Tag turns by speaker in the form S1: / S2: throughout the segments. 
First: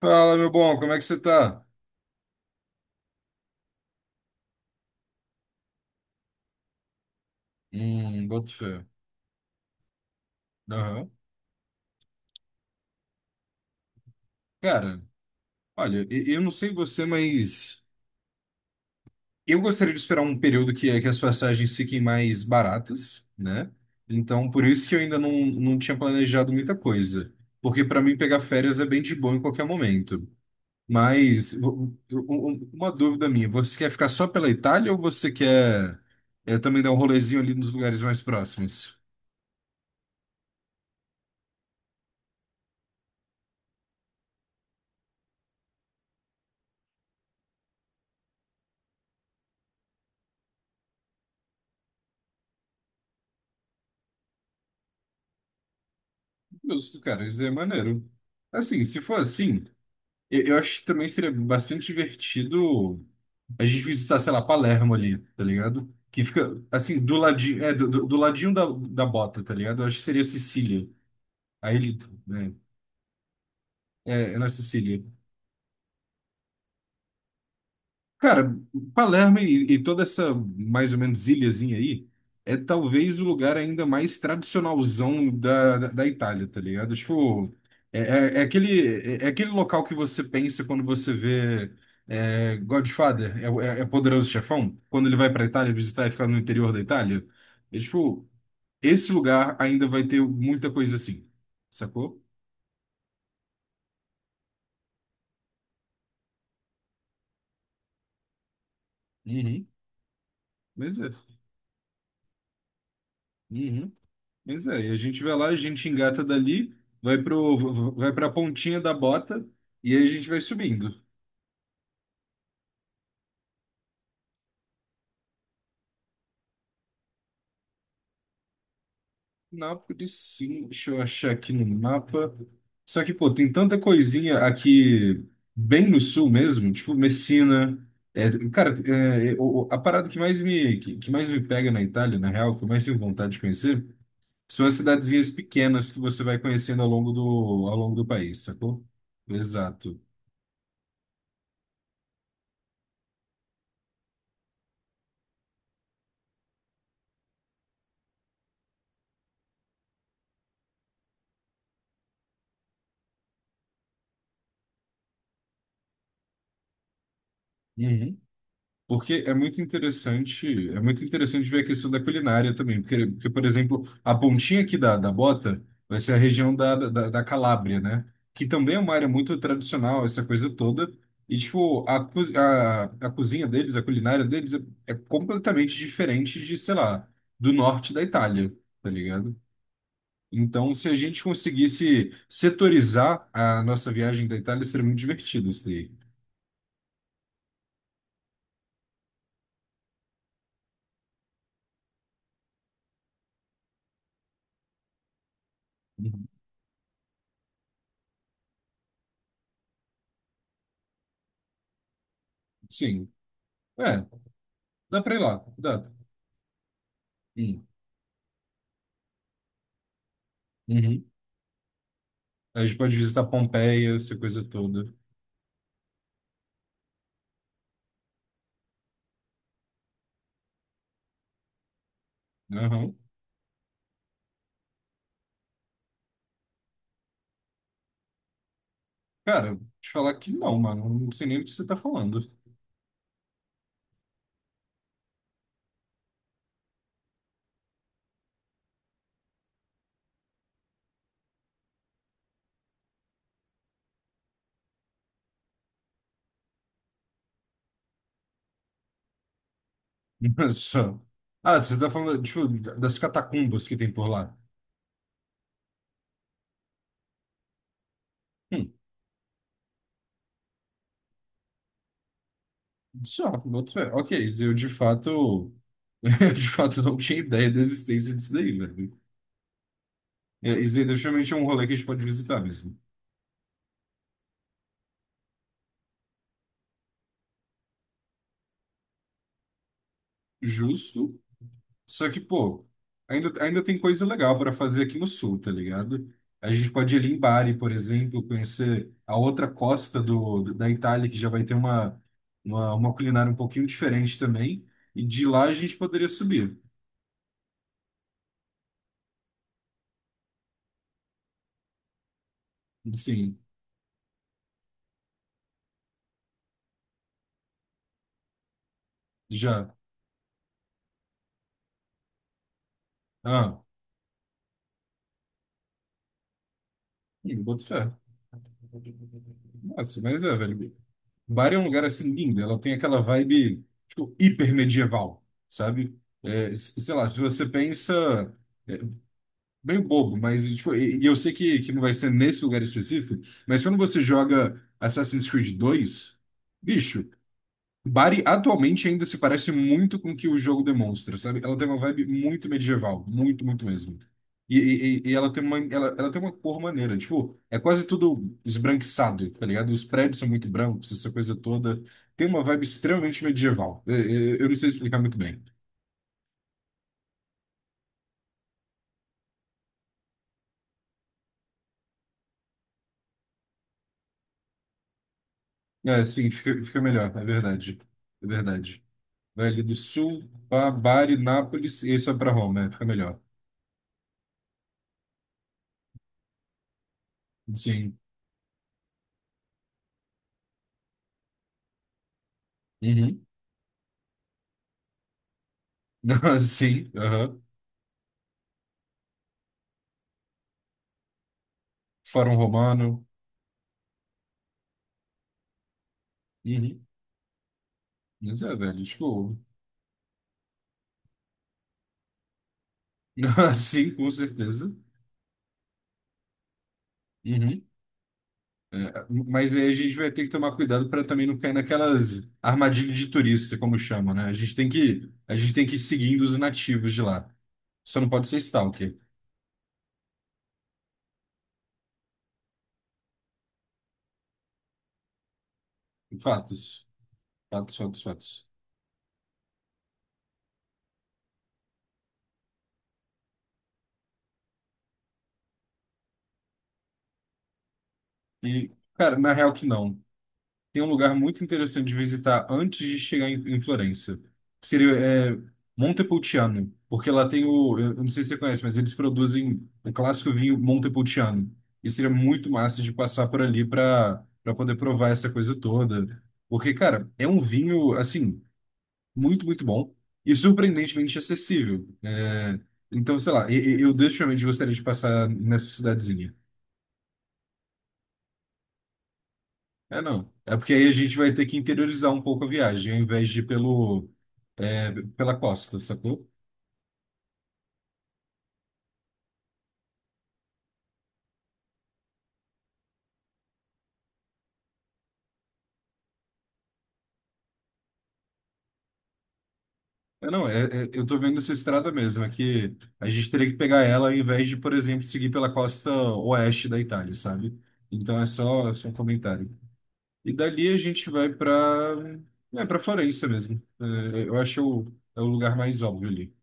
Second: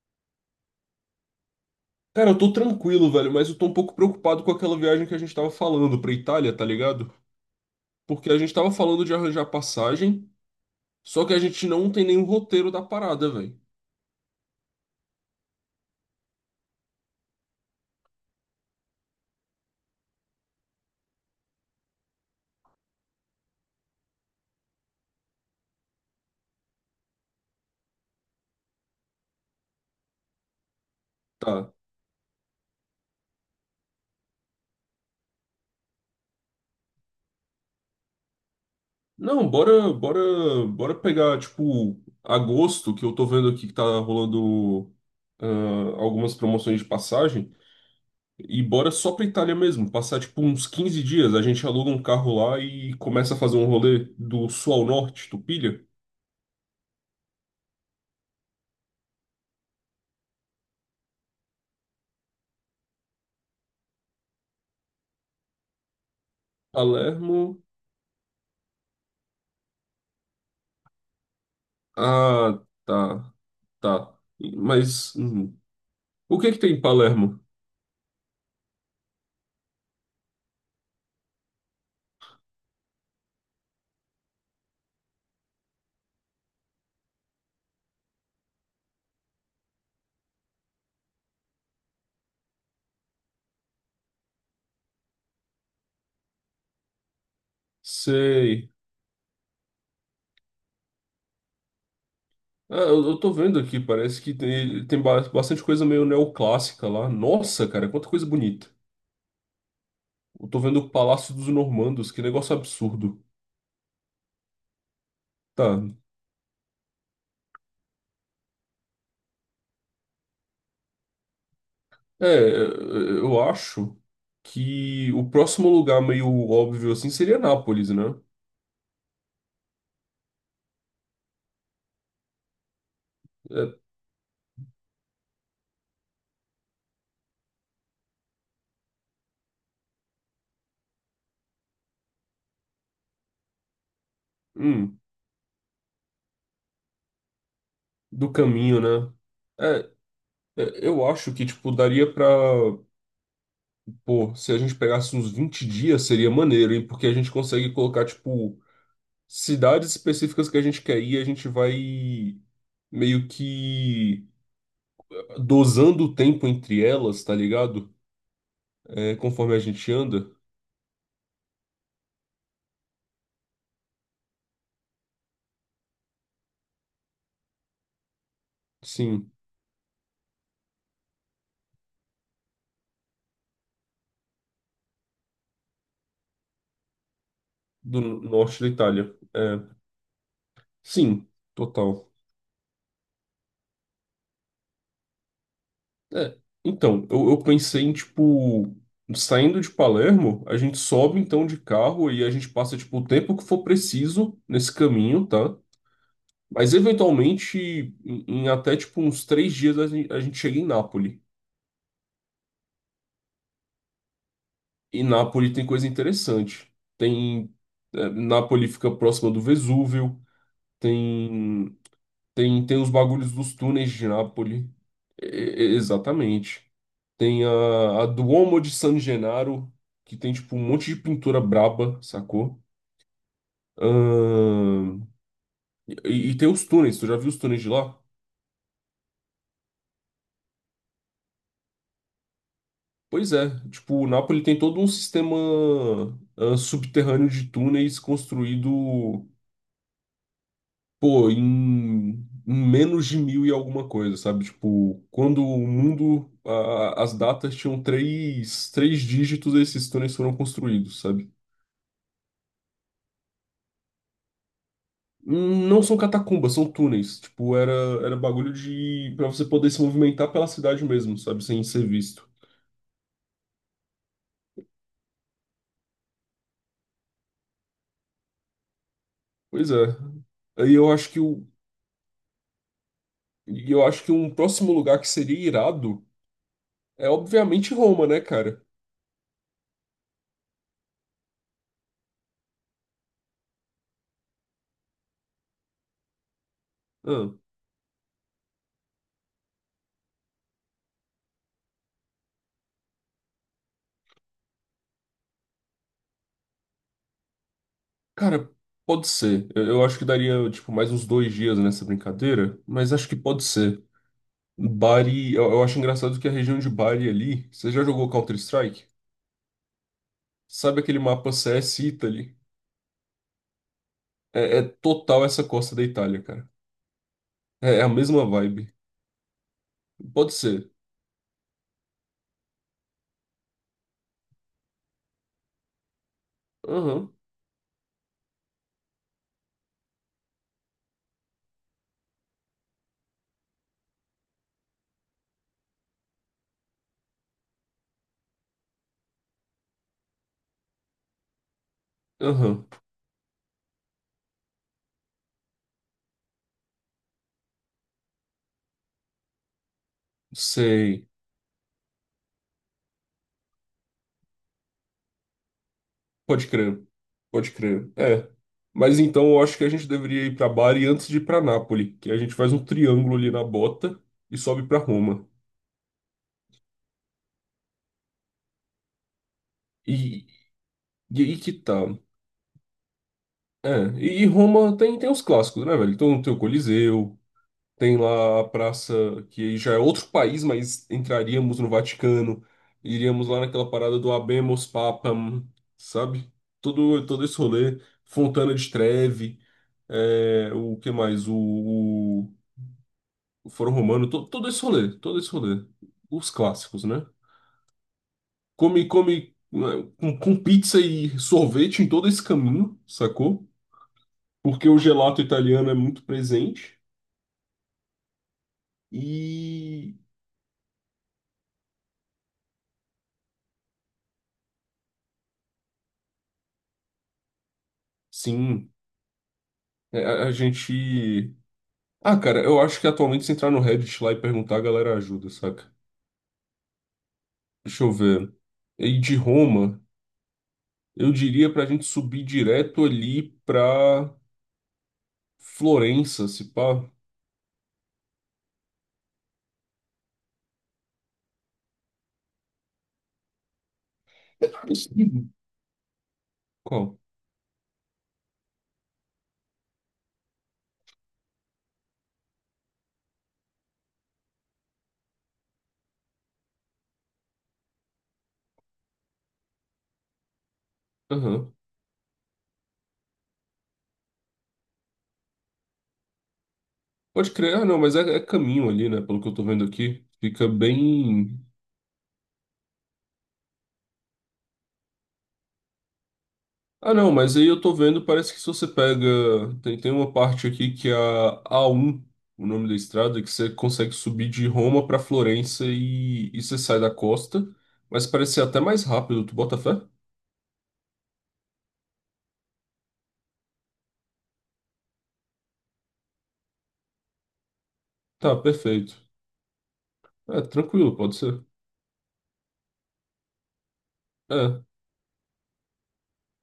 S1: Fala, meu bom, como é que você tá?
S2: Cara, eu tô tranquilo, velho, mas eu tô um pouco preocupado com aquela viagem que a gente tava falando pra Itália, tá ligado? Porque a
S1: Boto
S2: gente tava
S1: fé.
S2: falando de arranjar passagem,
S1: Aham.
S2: só que a gente não tem nenhum roteiro da parada, velho.
S1: Cara, olha, eu não sei você, mas eu gostaria de esperar um período que as passagens fiquem mais baratas, né? Então, por isso que eu ainda não tinha planejado muita coisa. Porque para mim pegar férias é bem de boa em qualquer momento. Mas
S2: Tá.
S1: uma dúvida minha, você quer ficar só pela Itália ou você quer também dar um rolezinho ali nos lugares mais próximos?
S2: Não, bora, bora, bora pegar, tipo, agosto, que eu tô vendo aqui que tá rolando ah, algumas promoções de passagem, e bora só pra Itália mesmo, passar, tipo, uns 15 dias, a gente aluga um carro lá e começa a fazer um rolê do sul ao norte, tu pilha?
S1: Justo, cara, isso é maneiro. Assim, se for assim. Eu acho que também seria bastante divertido a gente visitar, sei lá, Palermo ali, tá ligado? Que fica, assim, do ladinho,
S2: Palermo.
S1: do ladinho da bota, tá ligado? Eu acho que seria Sicília. Aí ele, né?
S2: Ah, tá. Tá.
S1: É na Sicília.
S2: Mas uhum. O que é que tem em Palermo?
S1: Cara, Palermo e toda essa mais ou menos ilhazinha aí é talvez o lugar ainda mais tradicionalzão da Itália, tá ligado? Tipo, é, é- é aquele, é aquele local que você pensa quando você vê Godfather, é Poderoso Chefão, quando ele vai pra Itália visitar e ficar no interior da Itália. É, tipo,
S2: Sei.
S1: esse lugar ainda vai ter muita coisa assim, sacou?
S2: Ah, eu tô vendo aqui, parece que tem bastante coisa meio neoclássica lá. Nossa, cara, quanta coisa bonita.
S1: Uhum.
S2: Eu tô vendo o
S1: Mas é.
S2: Palácio dos Normandos, que negócio absurdo.
S1: Uhum. Pois é, e a gente vai lá, a
S2: Tá.
S1: gente engata dali, vai pra pontinha da bota e aí a gente vai subindo.
S2: É, eu acho que o próximo lugar meio óbvio assim seria Nápoles, né?
S1: Nápoles, sim, deixa eu achar aqui no mapa. Só que, pô, tem
S2: É,
S1: tanta coisinha aqui bem no sul mesmo, tipo Messina. É, cara, a parada que mais me pega na Itália, na real, que eu mais tenho vontade de conhecer, são as
S2: hum,
S1: cidadezinhas pequenas que você vai conhecendo ao longo do
S2: do
S1: país,
S2: caminho,
S1: sacou?
S2: né? É,
S1: Exato.
S2: é, eu acho que, tipo, daria pra. Pô, se a gente pegasse uns 20 dias, seria maneiro, hein? Porque a gente consegue colocar, tipo, cidades específicas que a gente quer ir, a gente vai meio que dosando o tempo entre elas, tá ligado? É,
S1: Porque
S2: conforme a gente anda.
S1: é muito interessante ver a questão da culinária também, porque, por exemplo, a pontinha aqui da bota vai ser a região da Calábria, né? Que também é uma área
S2: Sim,
S1: muito tradicional, essa coisa toda. E, tipo, a cozinha deles, a culinária deles é completamente diferente de, sei lá, do norte
S2: do
S1: da Itália,
S2: norte da
S1: tá
S2: Itália.
S1: ligado?
S2: É,
S1: Então, se a gente
S2: sim, total.
S1: conseguisse setorizar a nossa viagem da Itália, seria muito divertido isso daí.
S2: É, então, eu pensei em, tipo, saindo de Palermo, a gente sobe então de carro e a gente passa, tipo, o tempo que for preciso nesse caminho, tá?
S1: Uhum.
S2: Mas eventualmente, em até tipo uns 3 dias, a gente chega em Nápoles.
S1: Sim. É, dá
S2: E
S1: pra ir lá,
S2: Nápoles tem coisa
S1: dá.
S2: interessante. Tem. É, Nápoles fica próxima do Vesúvio.
S1: Uhum.
S2: Tem.
S1: Aí
S2: Tem,
S1: a gente
S2: tem os
S1: pode visitar
S2: bagulhos dos túneis
S1: Pompeia,
S2: de
S1: essa coisa
S2: Nápoles.
S1: toda.
S2: Exatamente. Tem a Duomo de San Gennaro, que tem tipo um monte de pintura braba, sacou?
S1: Aham.
S2: Ahn, e tem os túneis, tu já viu os túneis de lá?
S1: Cara, te falar que não, mano. Não sei nem o que você tá falando.
S2: Pois é, tipo, o Napoli tem todo um sistema subterrâneo de túneis construído, pô, em menos de mil e alguma coisa, sabe? Tipo, quando o mundo, as datas tinham três dígitos, esses túneis foram
S1: Só.
S2: construídos, sabe?
S1: Ah, você tá falando, tipo, das catacumbas que tem por lá.
S2: Hum. Não são catacumbas, são túneis. Tipo, era bagulho
S1: Hum,
S2: de, pra você poder se movimentar pela cidade mesmo, sabe? Sem ser visto.
S1: só, boto fé. Ok, eu de fato. Eu de fato não tinha ideia da existência disso daí, velho.
S2: Pois é.
S1: É,
S2: Aí
S1: isso aí
S2: eu acho que
S1: definitivamente é um
S2: o,
S1: rolê que a gente pode visitar mesmo.
S2: E eu acho que um próximo lugar que seria irado é obviamente Roma, né, cara?
S1: Justo. Só que, pô, ainda tem coisa legal para fazer aqui no sul, tá ligado? A gente pode ir ali em
S2: Ah,
S1: Bari, por exemplo, conhecer a outra costa da Itália, que já vai ter uma, uma culinária um pouquinho diferente também. E de lá a gente poderia subir.
S2: cara, pode ser. Eu acho que daria, tipo, mais uns 2 dias nessa brincadeira, mas acho que
S1: Sim,
S2: pode ser. Bari, eu acho engraçado que a região de Bari ali, você já jogou Counter-Strike?
S1: já.
S2: Sabe aquele mapa CS Italy?
S1: Ah,
S2: É, é total essa costa da Itália, cara.
S1: boto
S2: É, é a
S1: fé.
S2: mesma vibe.
S1: Nossa, mas
S2: Pode
S1: é,
S2: ser.
S1: velho. Bari é um lugar assim lindo. Ela tem aquela vibe, tipo, hiper medieval, sabe? É, sei lá,
S2: Aham,
S1: se você pensa. Bem bobo, mas tipo, e eu sei que não vai ser nesse lugar específico, mas quando você joga Assassin's Creed dois, bicho, Bari atualmente ainda se parece muito com o que o jogo demonstra, sabe? Ela tem uma vibe muito
S2: aham.
S1: medieval, muito, muito mesmo. E ela tem uma cor maneira, tipo, é quase tudo esbranquiçado, tá ligado? Os prédios são muito brancos,
S2: Sei.
S1: essa coisa toda. Tem uma vibe extremamente medieval. Eu não sei explicar muito bem.
S2: Pode crer, pode crer. É. Mas então eu acho que a gente deveria ir para Bari antes de ir para Nápoles, que a gente faz um triângulo ali na bota e sobe para Roma.
S1: É, sim, fica melhor, é verdade. É verdade. Velho do Sul,
S2: E,
S1: Bari,
S2: e aí que
S1: Nápoles,
S2: tá.
S1: esse é para Roma, né? Fica melhor.
S2: É, e Roma tem os clássicos, né, velho? Então tem o Coliseu, tem
S1: Sim.
S2: lá a praça, que aí já é outro país, mas entraríamos no Vaticano,
S1: Uhum.
S2: iríamos lá naquela parada do Habemus Papam, sabe?
S1: Sim,
S2: Todo esse
S1: aham.
S2: rolê, Fontana de Trevi, o que mais?
S1: Fórum Romano.
S2: Foro Romano, todo esse rolê, todo esse rolê. Os clássicos,
S1: Uhum.
S2: né?
S1: Mas é, velho,
S2: Come, come
S1: tipo...
S2: né, com pizza e sorvete em todo esse caminho, sacou?
S1: Sim, com
S2: Porque
S1: certeza.
S2: o gelato italiano é muito presente.
S1: Uhum. É, mas aí a gente
S2: E
S1: vai ter que tomar cuidado para também não cair naquelas armadilhas de turista, como chamam, né? A gente tem que ir seguindo os nativos de lá. Só não pode ser
S2: sim,
S1: stalker.
S2: a gente. Ah, cara, eu acho que atualmente se entrar no Reddit lá e perguntar, a galera ajuda, saca?
S1: Fatos. Fatos,
S2: Deixa eu
S1: fatos,
S2: ver.
S1: fatos.
S2: E de Roma, eu diria pra gente subir direto ali pra Florença, se pá.
S1: E, cara, na real que não. Tem um lugar muito interessante de visitar antes de chegar em Florença. Que seria é, Montepulciano,
S2: Qual?
S1: porque lá tem eu não sei se você conhece, mas eles produzem o clássico vinho Montepulciano. E seria muito massa de passar por ali para poder provar essa coisa toda, porque cara, é um vinho assim muito muito bom e surpreendentemente
S2: Aham.
S1: acessível. É, então, sei lá, eu definitivamente gostaria de passar nessa cidadezinha.
S2: Pode crer. Ah, não, mas é caminho ali, né? Pelo que eu tô vendo
S1: É
S2: aqui.
S1: não.
S2: Fica
S1: É porque aí a gente vai
S2: bem.
S1: ter que interiorizar um pouco a viagem, ao invés de ir pela costa, sacou?
S2: Ah, não, mas aí eu tô vendo, parece que se você pega. Tem uma parte aqui que é a A1, o nome da estrada, que você consegue subir de Roma pra Florença e você sai da costa. Mas parece ser até mais rápido, tu bota fé?
S1: É não, eu tô vendo essa estrada mesmo, é que a gente teria que pegar ela ao invés de, por exemplo, seguir pela costa oeste da Itália, sabe? Então é
S2: Tá,
S1: só, é só um
S2: perfeito.
S1: comentário. E
S2: É,
S1: dali a
S2: tranquilo,
S1: gente
S2: pode
S1: vai
S2: ser.
S1: para Florença mesmo. É, eu
S2: É,
S1: acho é o lugar mais óbvio ali.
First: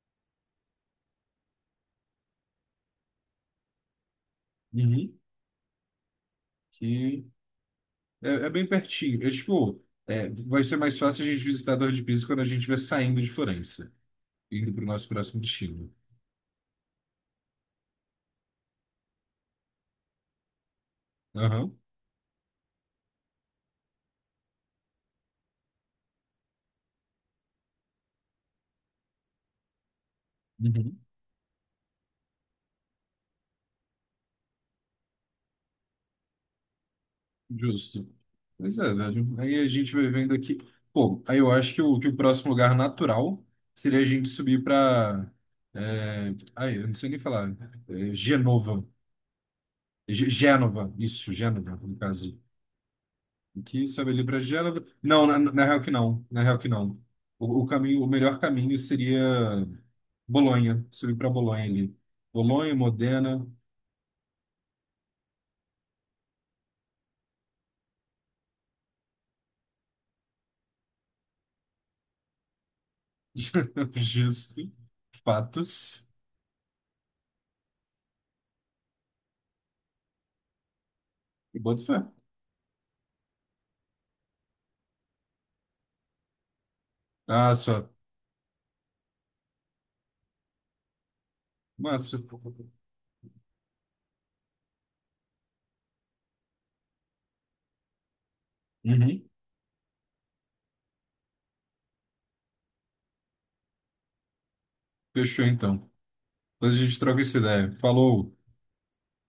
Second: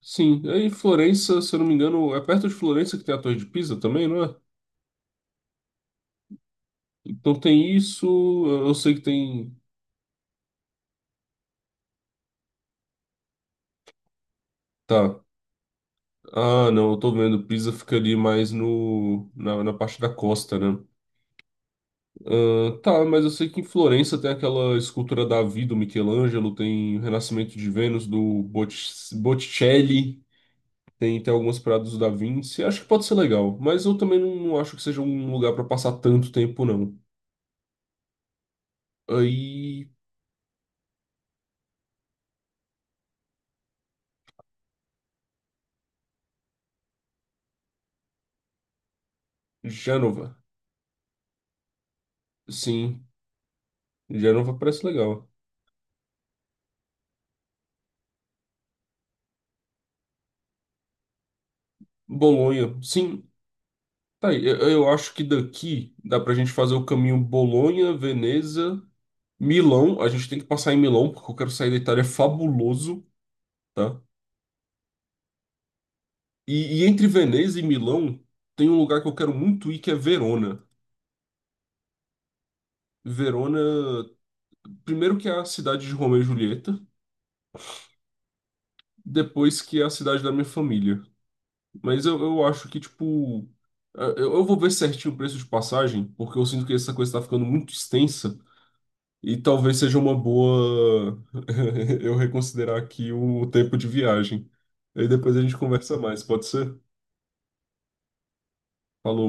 S2: sim. Aí Florença, se eu não me engano, é perto de Florença que tem a Torre de Pisa também, não é?
S1: Uhum. Que
S2: Então tem isso,
S1: é bem
S2: eu sei que
S1: pertinho. Eu,
S2: tem.
S1: tipo, vai ser mais fácil a gente visitar a Torre de Pisa quando a gente estiver saindo de Florença, indo para o nosso
S2: Tá.
S1: próximo destino.
S2: Ah, não, eu tô vendo. Pisa ficaria mais no, na parte da costa, né?
S1: Aham.
S2: Ah, tá, mas eu sei que em Florença tem aquela escultura Davi do Michelangelo, tem o Renascimento de Vênus do Botticelli,
S1: Uhum.
S2: tem algumas paradas do Da Vinci. Acho que pode ser legal, mas eu também não acho que seja um lugar pra passar tanto tempo, não.
S1: Justo. Pois é, velho. Aí a
S2: Aí,
S1: gente vai vendo aqui. Pô, aí eu acho que o próximo lugar natural seria a gente subir para. Ai, eu não sei nem falar. É, Genova. Gê-
S2: Gênova.
S1: Gênova. Isso, Gênova, no caso.
S2: Sim,
S1: Aqui sobe ali para
S2: Gênova
S1: Gênova.
S2: parece
S1: Não,
S2: legal.
S1: na real que não. Na real que não. O caminho, o melhor caminho seria Bolonha. Subir para Bolonha ali. Bolonha,
S2: Bolonha, sim.
S1: Modena.
S2: Tá aí, eu acho que daqui dá pra gente fazer o caminho Bolonha, Veneza. Milão, a gente tem que passar em Milão, porque eu quero sair da Itália fabuloso, tá?
S1: Justo. Fatos.
S2: E entre Veneza e Milão, tem um lugar que eu quero muito ir, que é Verona.
S1: E boto fé.
S2: Verona, primeiro que é a cidade de Romeu e Julieta,
S1: Ah, só.
S2: depois que é a cidade da minha família. Mas
S1: Massa.
S2: eu acho que, tipo, eu vou ver certinho o preço de passagem, porque eu sinto que essa coisa tá ficando muito extensa,
S1: Uhum.
S2: e talvez seja uma boa eu reconsiderar aqui o tempo de viagem. Aí depois a
S1: Fechou
S2: gente
S1: então.
S2: conversa mais, pode ser?
S1: Depois a gente troca essa ideia. Falou.
S2: Falou.